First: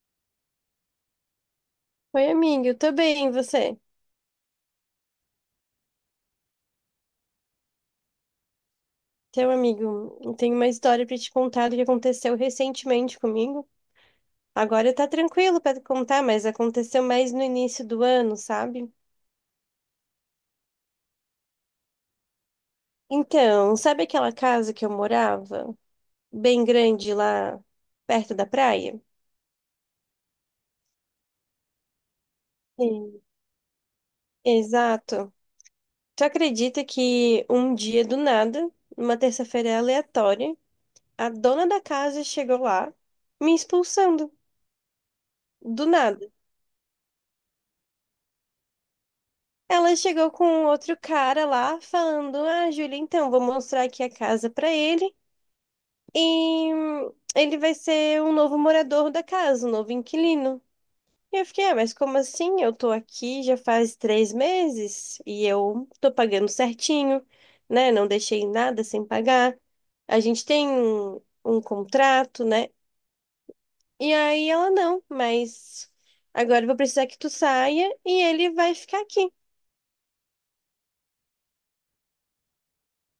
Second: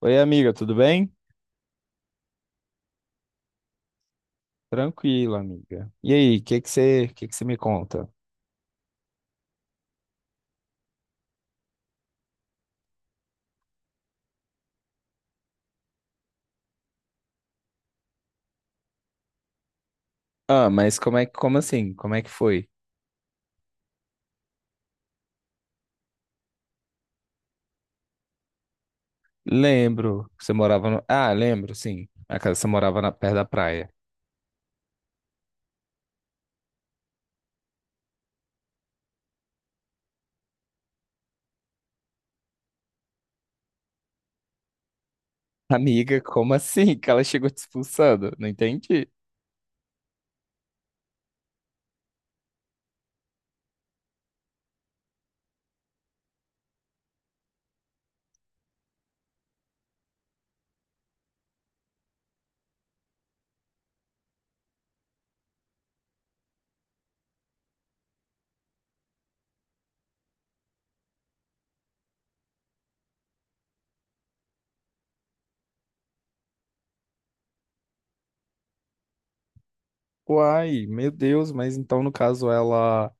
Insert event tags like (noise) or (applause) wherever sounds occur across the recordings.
Oi, amiga, tudo bem? Oi, amigo, eu tô bem, e você? Tranquilo, amiga. E aí, o que que você me conta? Seu amigo, eu tenho uma história pra te contar do que aconteceu recentemente comigo. Agora tá tranquilo pra contar, mas aconteceu mais no início do ano, sabe? Ah, mas como assim? Como é que foi? Então, sabe aquela casa que eu morava? Bem grande lá perto da praia? Lembro, você morava no... Ah, lembro, sim. A casa você morava na Sim. perto da praia. Exato. Tu acredita que um dia do nada, numa terça-feira aleatória, a dona da casa chegou lá me expulsando do nada? Amiga, como assim (laughs) que ela chegou te expulsando? Não entendi. Ela chegou com outro cara lá, falando: Ah, Júlia, então, vou mostrar aqui a casa pra ele. E ele vai ser o novo morador da casa, o novo inquilino. E eu fiquei: Ah, mas como assim? Eu tô aqui já faz 3 meses e eu tô pagando certinho, né? Não deixei nada sem pagar. A gente tem um contrato, né? E aí ela: Não, mas agora eu vou precisar que tu saia e ele vai ficar aqui. Uai, meu Deus, mas então no caso ela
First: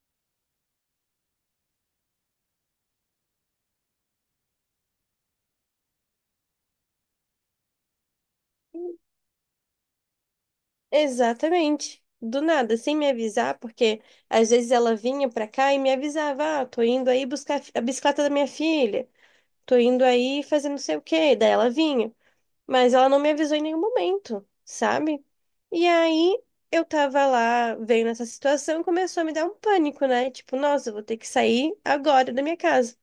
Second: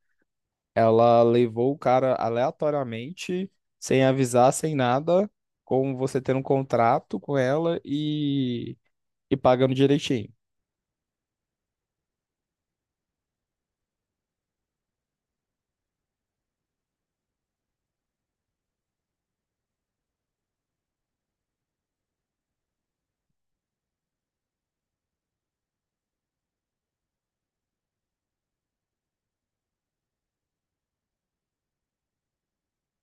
ela levou o cara aleatoriamente, sem avisar, sem nada, com você tendo um contrato com ela e pagando direitinho. Exatamente. Do nada, sem me avisar, porque às vezes ela vinha pra cá e me avisava: ah, tô indo aí buscar a bicicleta da minha filha, tô indo aí fazer não sei o quê. Daí ela vinha, mas ela não me avisou em nenhum momento, sabe? E aí eu tava lá, veio nessa situação, começou a me dar um pânico, né? Tipo, nossa, eu vou ter que sair agora da minha casa.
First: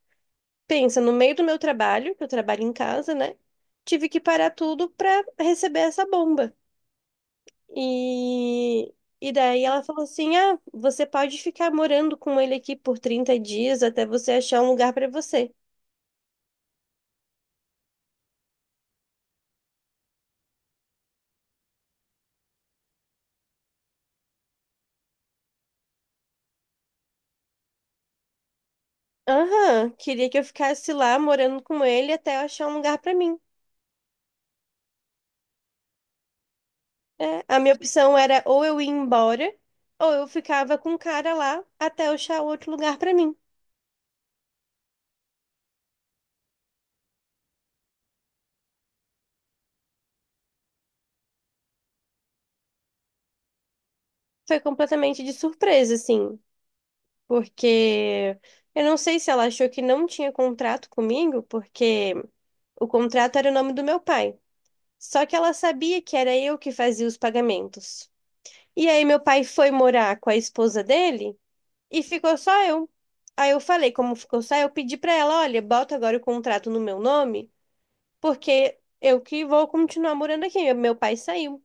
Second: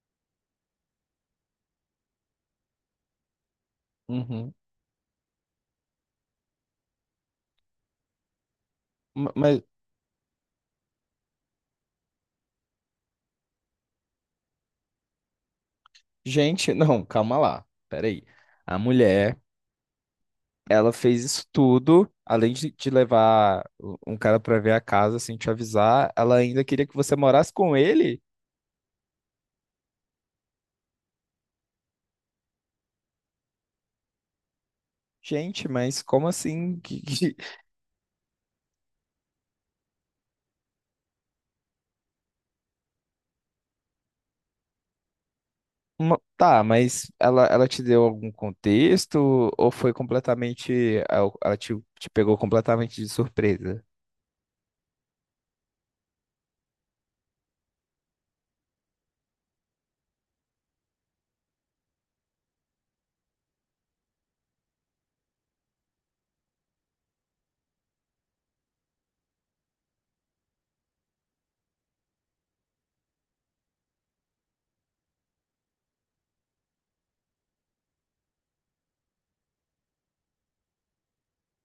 Pensa, no meio do meu trabalho, que eu trabalho em casa, né? Tive que parar Uhum. tudo pra receber essa bomba. E, Ma- e Mas daí ela falou assim: Ah, você pode ficar morando com ele aqui por 30 dias até você achar um lugar pra você. gente, (laughs) não, calma lá. Peraí. A mulher, ela fez isso tudo, além de te levar um cara pra ver a casa sem te avisar, ela ainda queria que você morasse com ele? Aham, queria que eu ficasse lá morando com ele até eu achar um lugar pra mim. Gente, mas como assim? (laughs) É, a minha opção era ou eu ir embora, ou eu ficava com o cara lá até eu achar outro lugar pra mim. Uma- Tá, mas ela te deu algum contexto ou foi completamente? Ela te, te pegou completamente de surpresa? Foi completamente de surpresa, assim, porque eu não sei se ela achou que não tinha contrato comigo, porque o contrato era o nome do meu pai. Só que ela sabia que era eu que fazia os pagamentos. E aí meu pai foi morar com a esposa dele e ficou só eu. Aí eu falei, como ficou só eu, pedi pra ela, olha, bota agora o contrato no meu nome, porque eu que vou continuar morando aqui. Meu pai saiu.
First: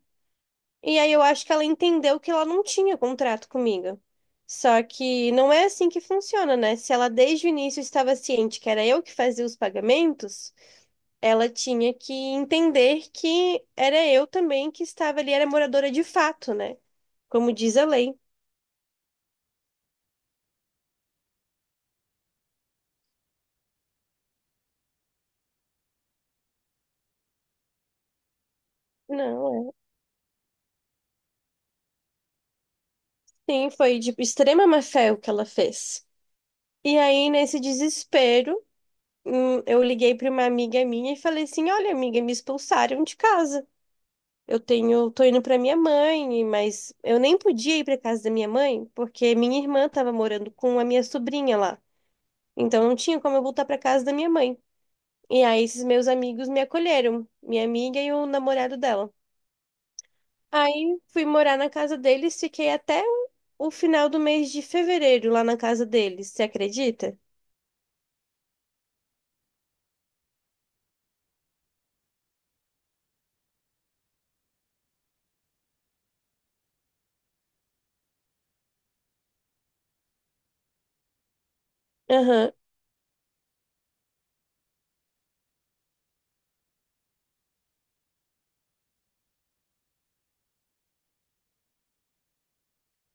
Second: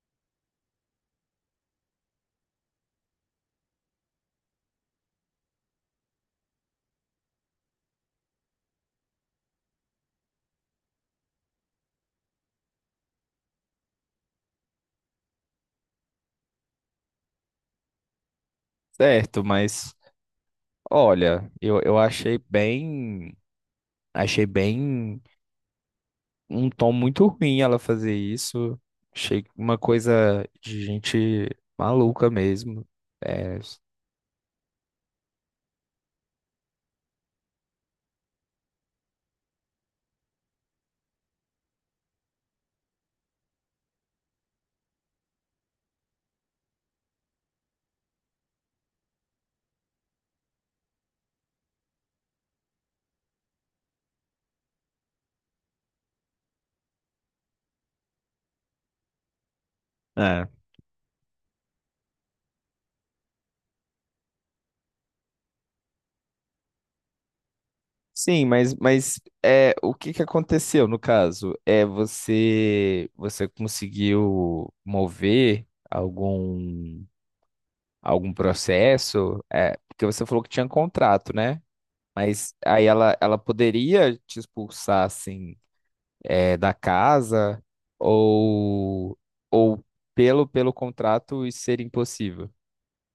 E aí eu acho que ela entendeu que ela não tinha contrato comigo. Só que não é assim que funciona, né? Se ela desde o início estava ciente que era eu que fazia os pagamentos, ela tinha que entender que era eu também que estava ali, era moradora de fato, né? Como diz a lei. Certo, mas olha, eu achei bem. Achei bem um tom muito ruim ela fazer isso. Achei Não, uma coisa de gente maluca mesmo. é. É, Sim, foi de extrema má-fé o que ela fez. E aí, nesse desespero, eu liguei para uma amiga minha e falei assim: Olha, amiga, me expulsaram de casa. Eu tenho, tô indo pra minha mãe, mas eu nem podia ir pra casa da minha mãe, porque minha irmã tava morando com a minha sobrinha lá. Então não tinha como eu voltar pra casa da minha mãe. E aí esses meus amigos me acolheram, minha amiga e o namorado dela. é. Aí fui morar na casa deles, fiquei até o final do mês de fevereiro lá na casa deles, você acredita? Sim, mas é, o que que aconteceu no caso? É você você conseguiu mover algum processo? É, porque você falou que tinha contrato, né? Aham. Mas aí ela poderia te expulsar assim, da casa, ou, ou pelo, pelo contrato isso ser impossível.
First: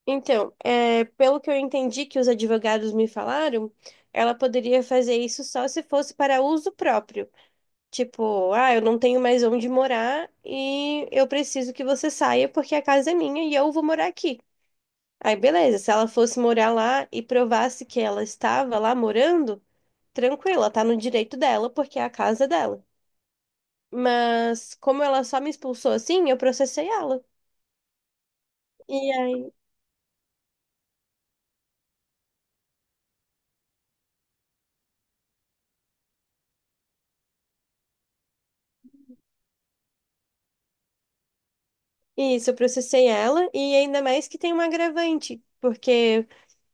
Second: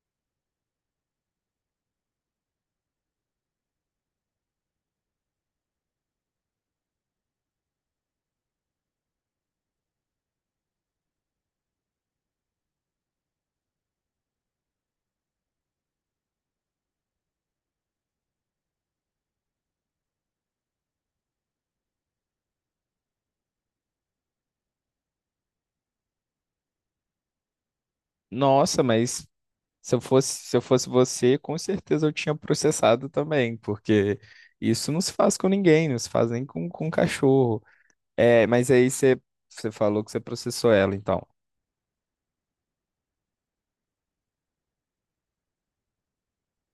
Então, é, pelo que eu entendi que os advogados me falaram, ela poderia fazer isso só se fosse para uso próprio. Tipo, ah, eu não tenho mais onde morar e eu preciso que você saia porque a casa é minha e eu vou morar aqui. Aí, beleza, se ela fosse morar lá e provasse que ela estava lá morando, tranquilo, ela tá no direito dela porque é a casa dela. Mas como ela só me expulsou assim, eu processei ela. Nossa, E mas aí, se eu fosse você, com certeza eu tinha processado também, porque isso não se faz com ninguém, não se faz nem com um cachorro. É, mas aí você, você falou que você processou ela, então. isso, eu processei ela e ainda mais que tem um agravante, porque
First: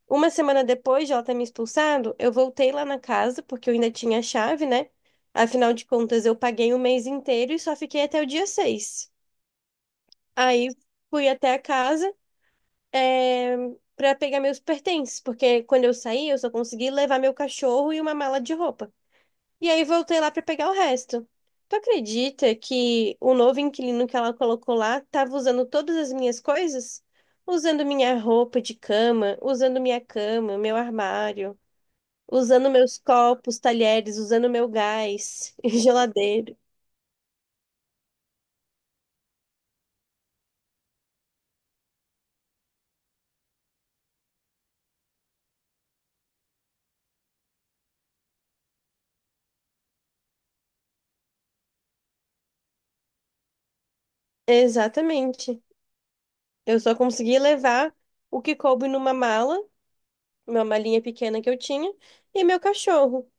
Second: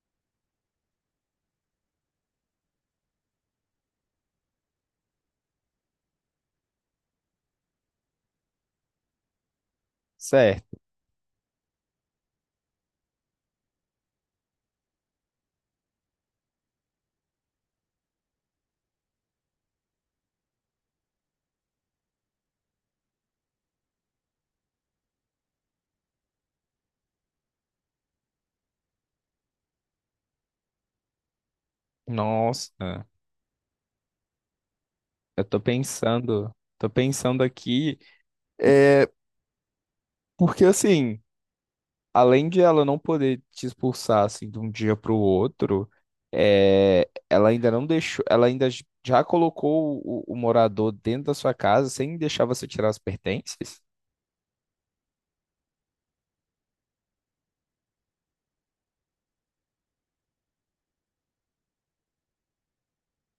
uma semana depois de ela ter me expulsado, eu voltei lá na casa, porque eu ainda tinha a chave, né? Afinal de contas, eu paguei o mês inteiro e só fiquei até o dia 6. Aí Certo. fui até a casa, é, para pegar meus pertences, porque quando eu saí, eu só consegui levar meu cachorro e uma mala de roupa. E aí voltei lá para pegar o resto. Tu acredita que o novo inquilino que ela colocou lá estava usando todas as minhas coisas? Usando minha roupa de cama, usando minha cama, meu armário. Usando meus Nossa, copos, talheres, usando meu eu gás, (laughs) e geladeira. tô pensando aqui, é, porque assim, além de ela não poder te expulsar assim de um dia para o outro, é, ela ainda não deixou, ela ainda já colocou o morador dentro da sua casa sem deixar você tirar as pertences? Exatamente. Eu só consegui levar o que coube numa mala, uma malinha pequena que eu tinha, e meu cachorro.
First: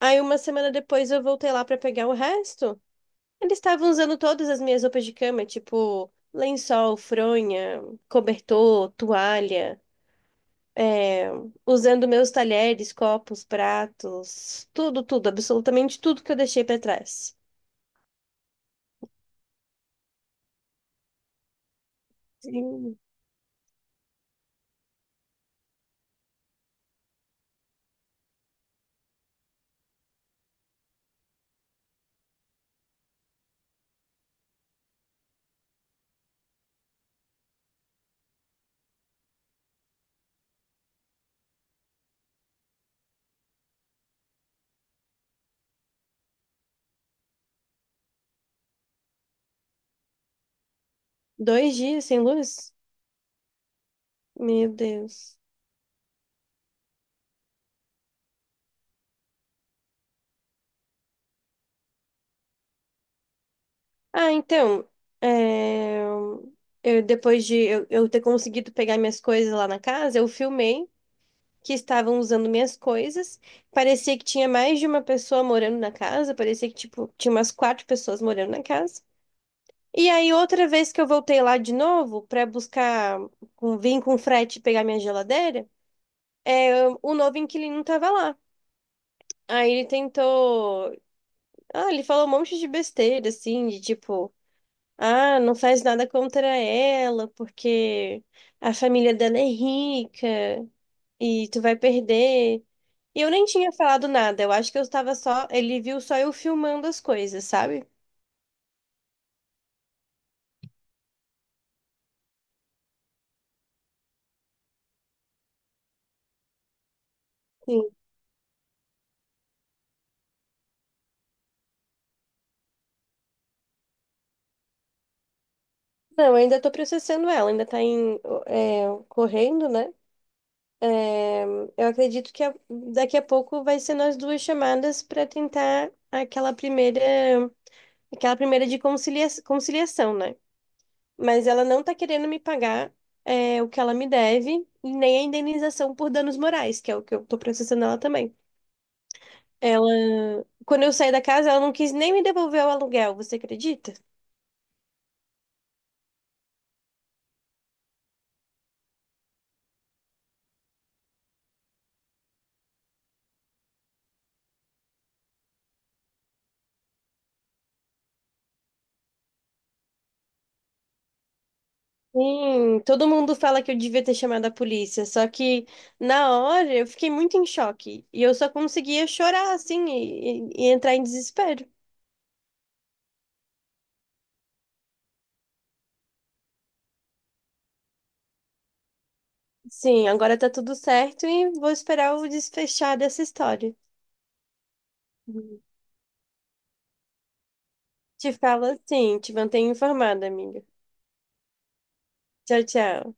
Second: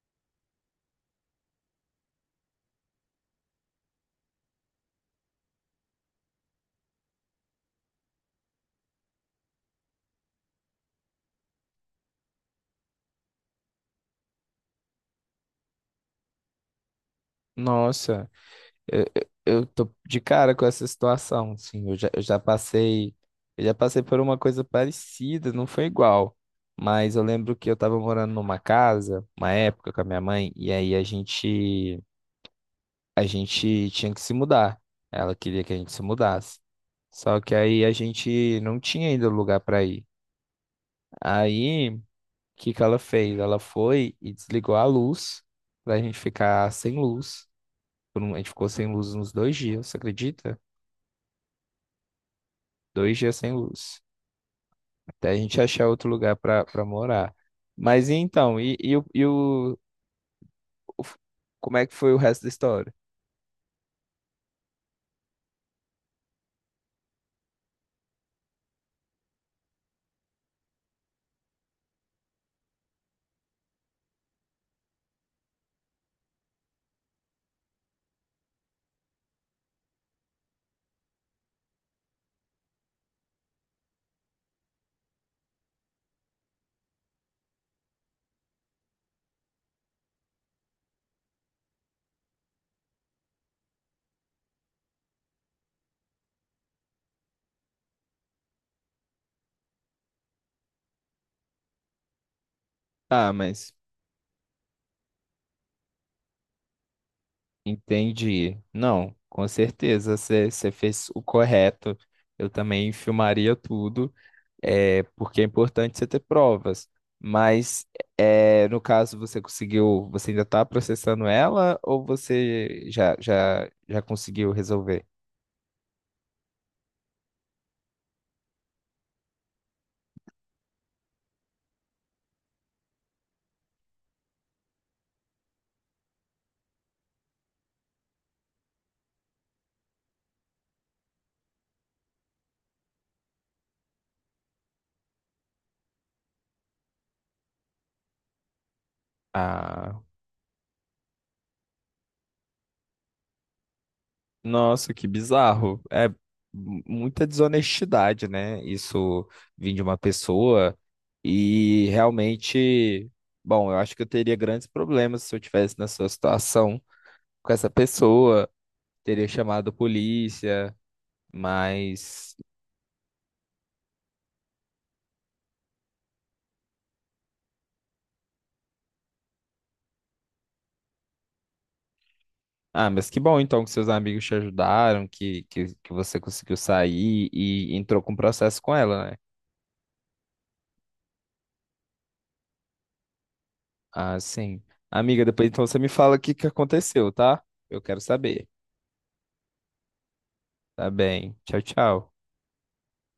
Aí uma semana depois eu voltei lá para pegar o resto. Eles estavam usando todas as minhas roupas de cama, tipo lençol, fronha, cobertor, toalha, é, usando meus talheres, copos, pratos, tudo, tudo, absolutamente tudo que eu deixei para trás. Nossa, eu tô de cara com essa situação, sim. Eu já Sim. Eu já passei por uma coisa parecida, não foi igual. Mas eu lembro que eu tava morando numa casa, uma época com a minha mãe, e aí a gente tinha que se mudar. Ela queria que a gente se mudasse. Só que aí a gente não tinha ainda lugar para ir. Aí, o que que ela fez? Ela foi e desligou a luz pra gente ficar sem luz. A gente ficou sem luz uns dois dias, você acredita? 2 dias sem luz? Dois dias sem luz. Meu Até a Deus. gente achar outro lugar para morar. Mas e então, o f- como é que foi o resto da história? Ah, então, é, eu, depois de eu ter conseguido pegar minhas coisas lá na casa, eu filmei que estavam usando minhas coisas. Parecia que tinha mais de uma pessoa morando na casa, parecia que, tipo, tinha umas 4 pessoas morando na casa. E aí, outra vez que eu voltei lá de novo para buscar, vim com frete pegar minha geladeira, é, o novo inquilino tava lá. Aí ele tentou. Ah, ele falou um monte de besteira, assim, de tipo. Ah, não faz nada contra ela, porque a família dela é rica e tu vai perder. E eu Ah, nem tinha mas falado nada, eu acho que eu estava só. Ele viu só eu filmando as coisas, sabe? entendi. Não, com certeza você fez o correto. Eu também filmaria tudo. É, porque é importante você ter provas. Mas Sim. é, no caso você conseguiu, você ainda está processando ela ou você já conseguiu resolver? Não, eu ainda tô processando ela, ainda tá em, correndo, né? É, eu acredito que daqui a pouco vai ser nós duas chamadas para tentar aquela primeira de conciliação, né? Mas ela não tá querendo me pagar o que ela me deve, e nem a indenização por danos morais, que é o que eu tô processando ela também. Ah, Ela, quando eu saí da casa, ela não quis nem me devolver o aluguel, você acredita? nossa, que bizarro. É muita desonestidade, né? Isso vir de uma pessoa. E realmente, bom, eu acho que eu teria grandes problemas se eu tivesse na sua situação com essa pessoa, teria chamado a polícia, mas... Sim, todo mundo fala que eu devia ter chamado a polícia, só que na hora eu fiquei muito em choque e eu só conseguia chorar assim e entrar em desespero. Ah, mas que bom então que seus amigos te ajudaram, que, que você conseguiu sair e entrou com o processo com ela, né? Sim, agora tá tudo certo e vou esperar o desfechar dessa história. Ah, sim. Amiga, depois Uhum. então você me fala o que que aconteceu, tá? Eu quero Te saber. falo assim, te mantenho informada, amiga. Tá bem. Tchau, tchau. Tchau, tchau.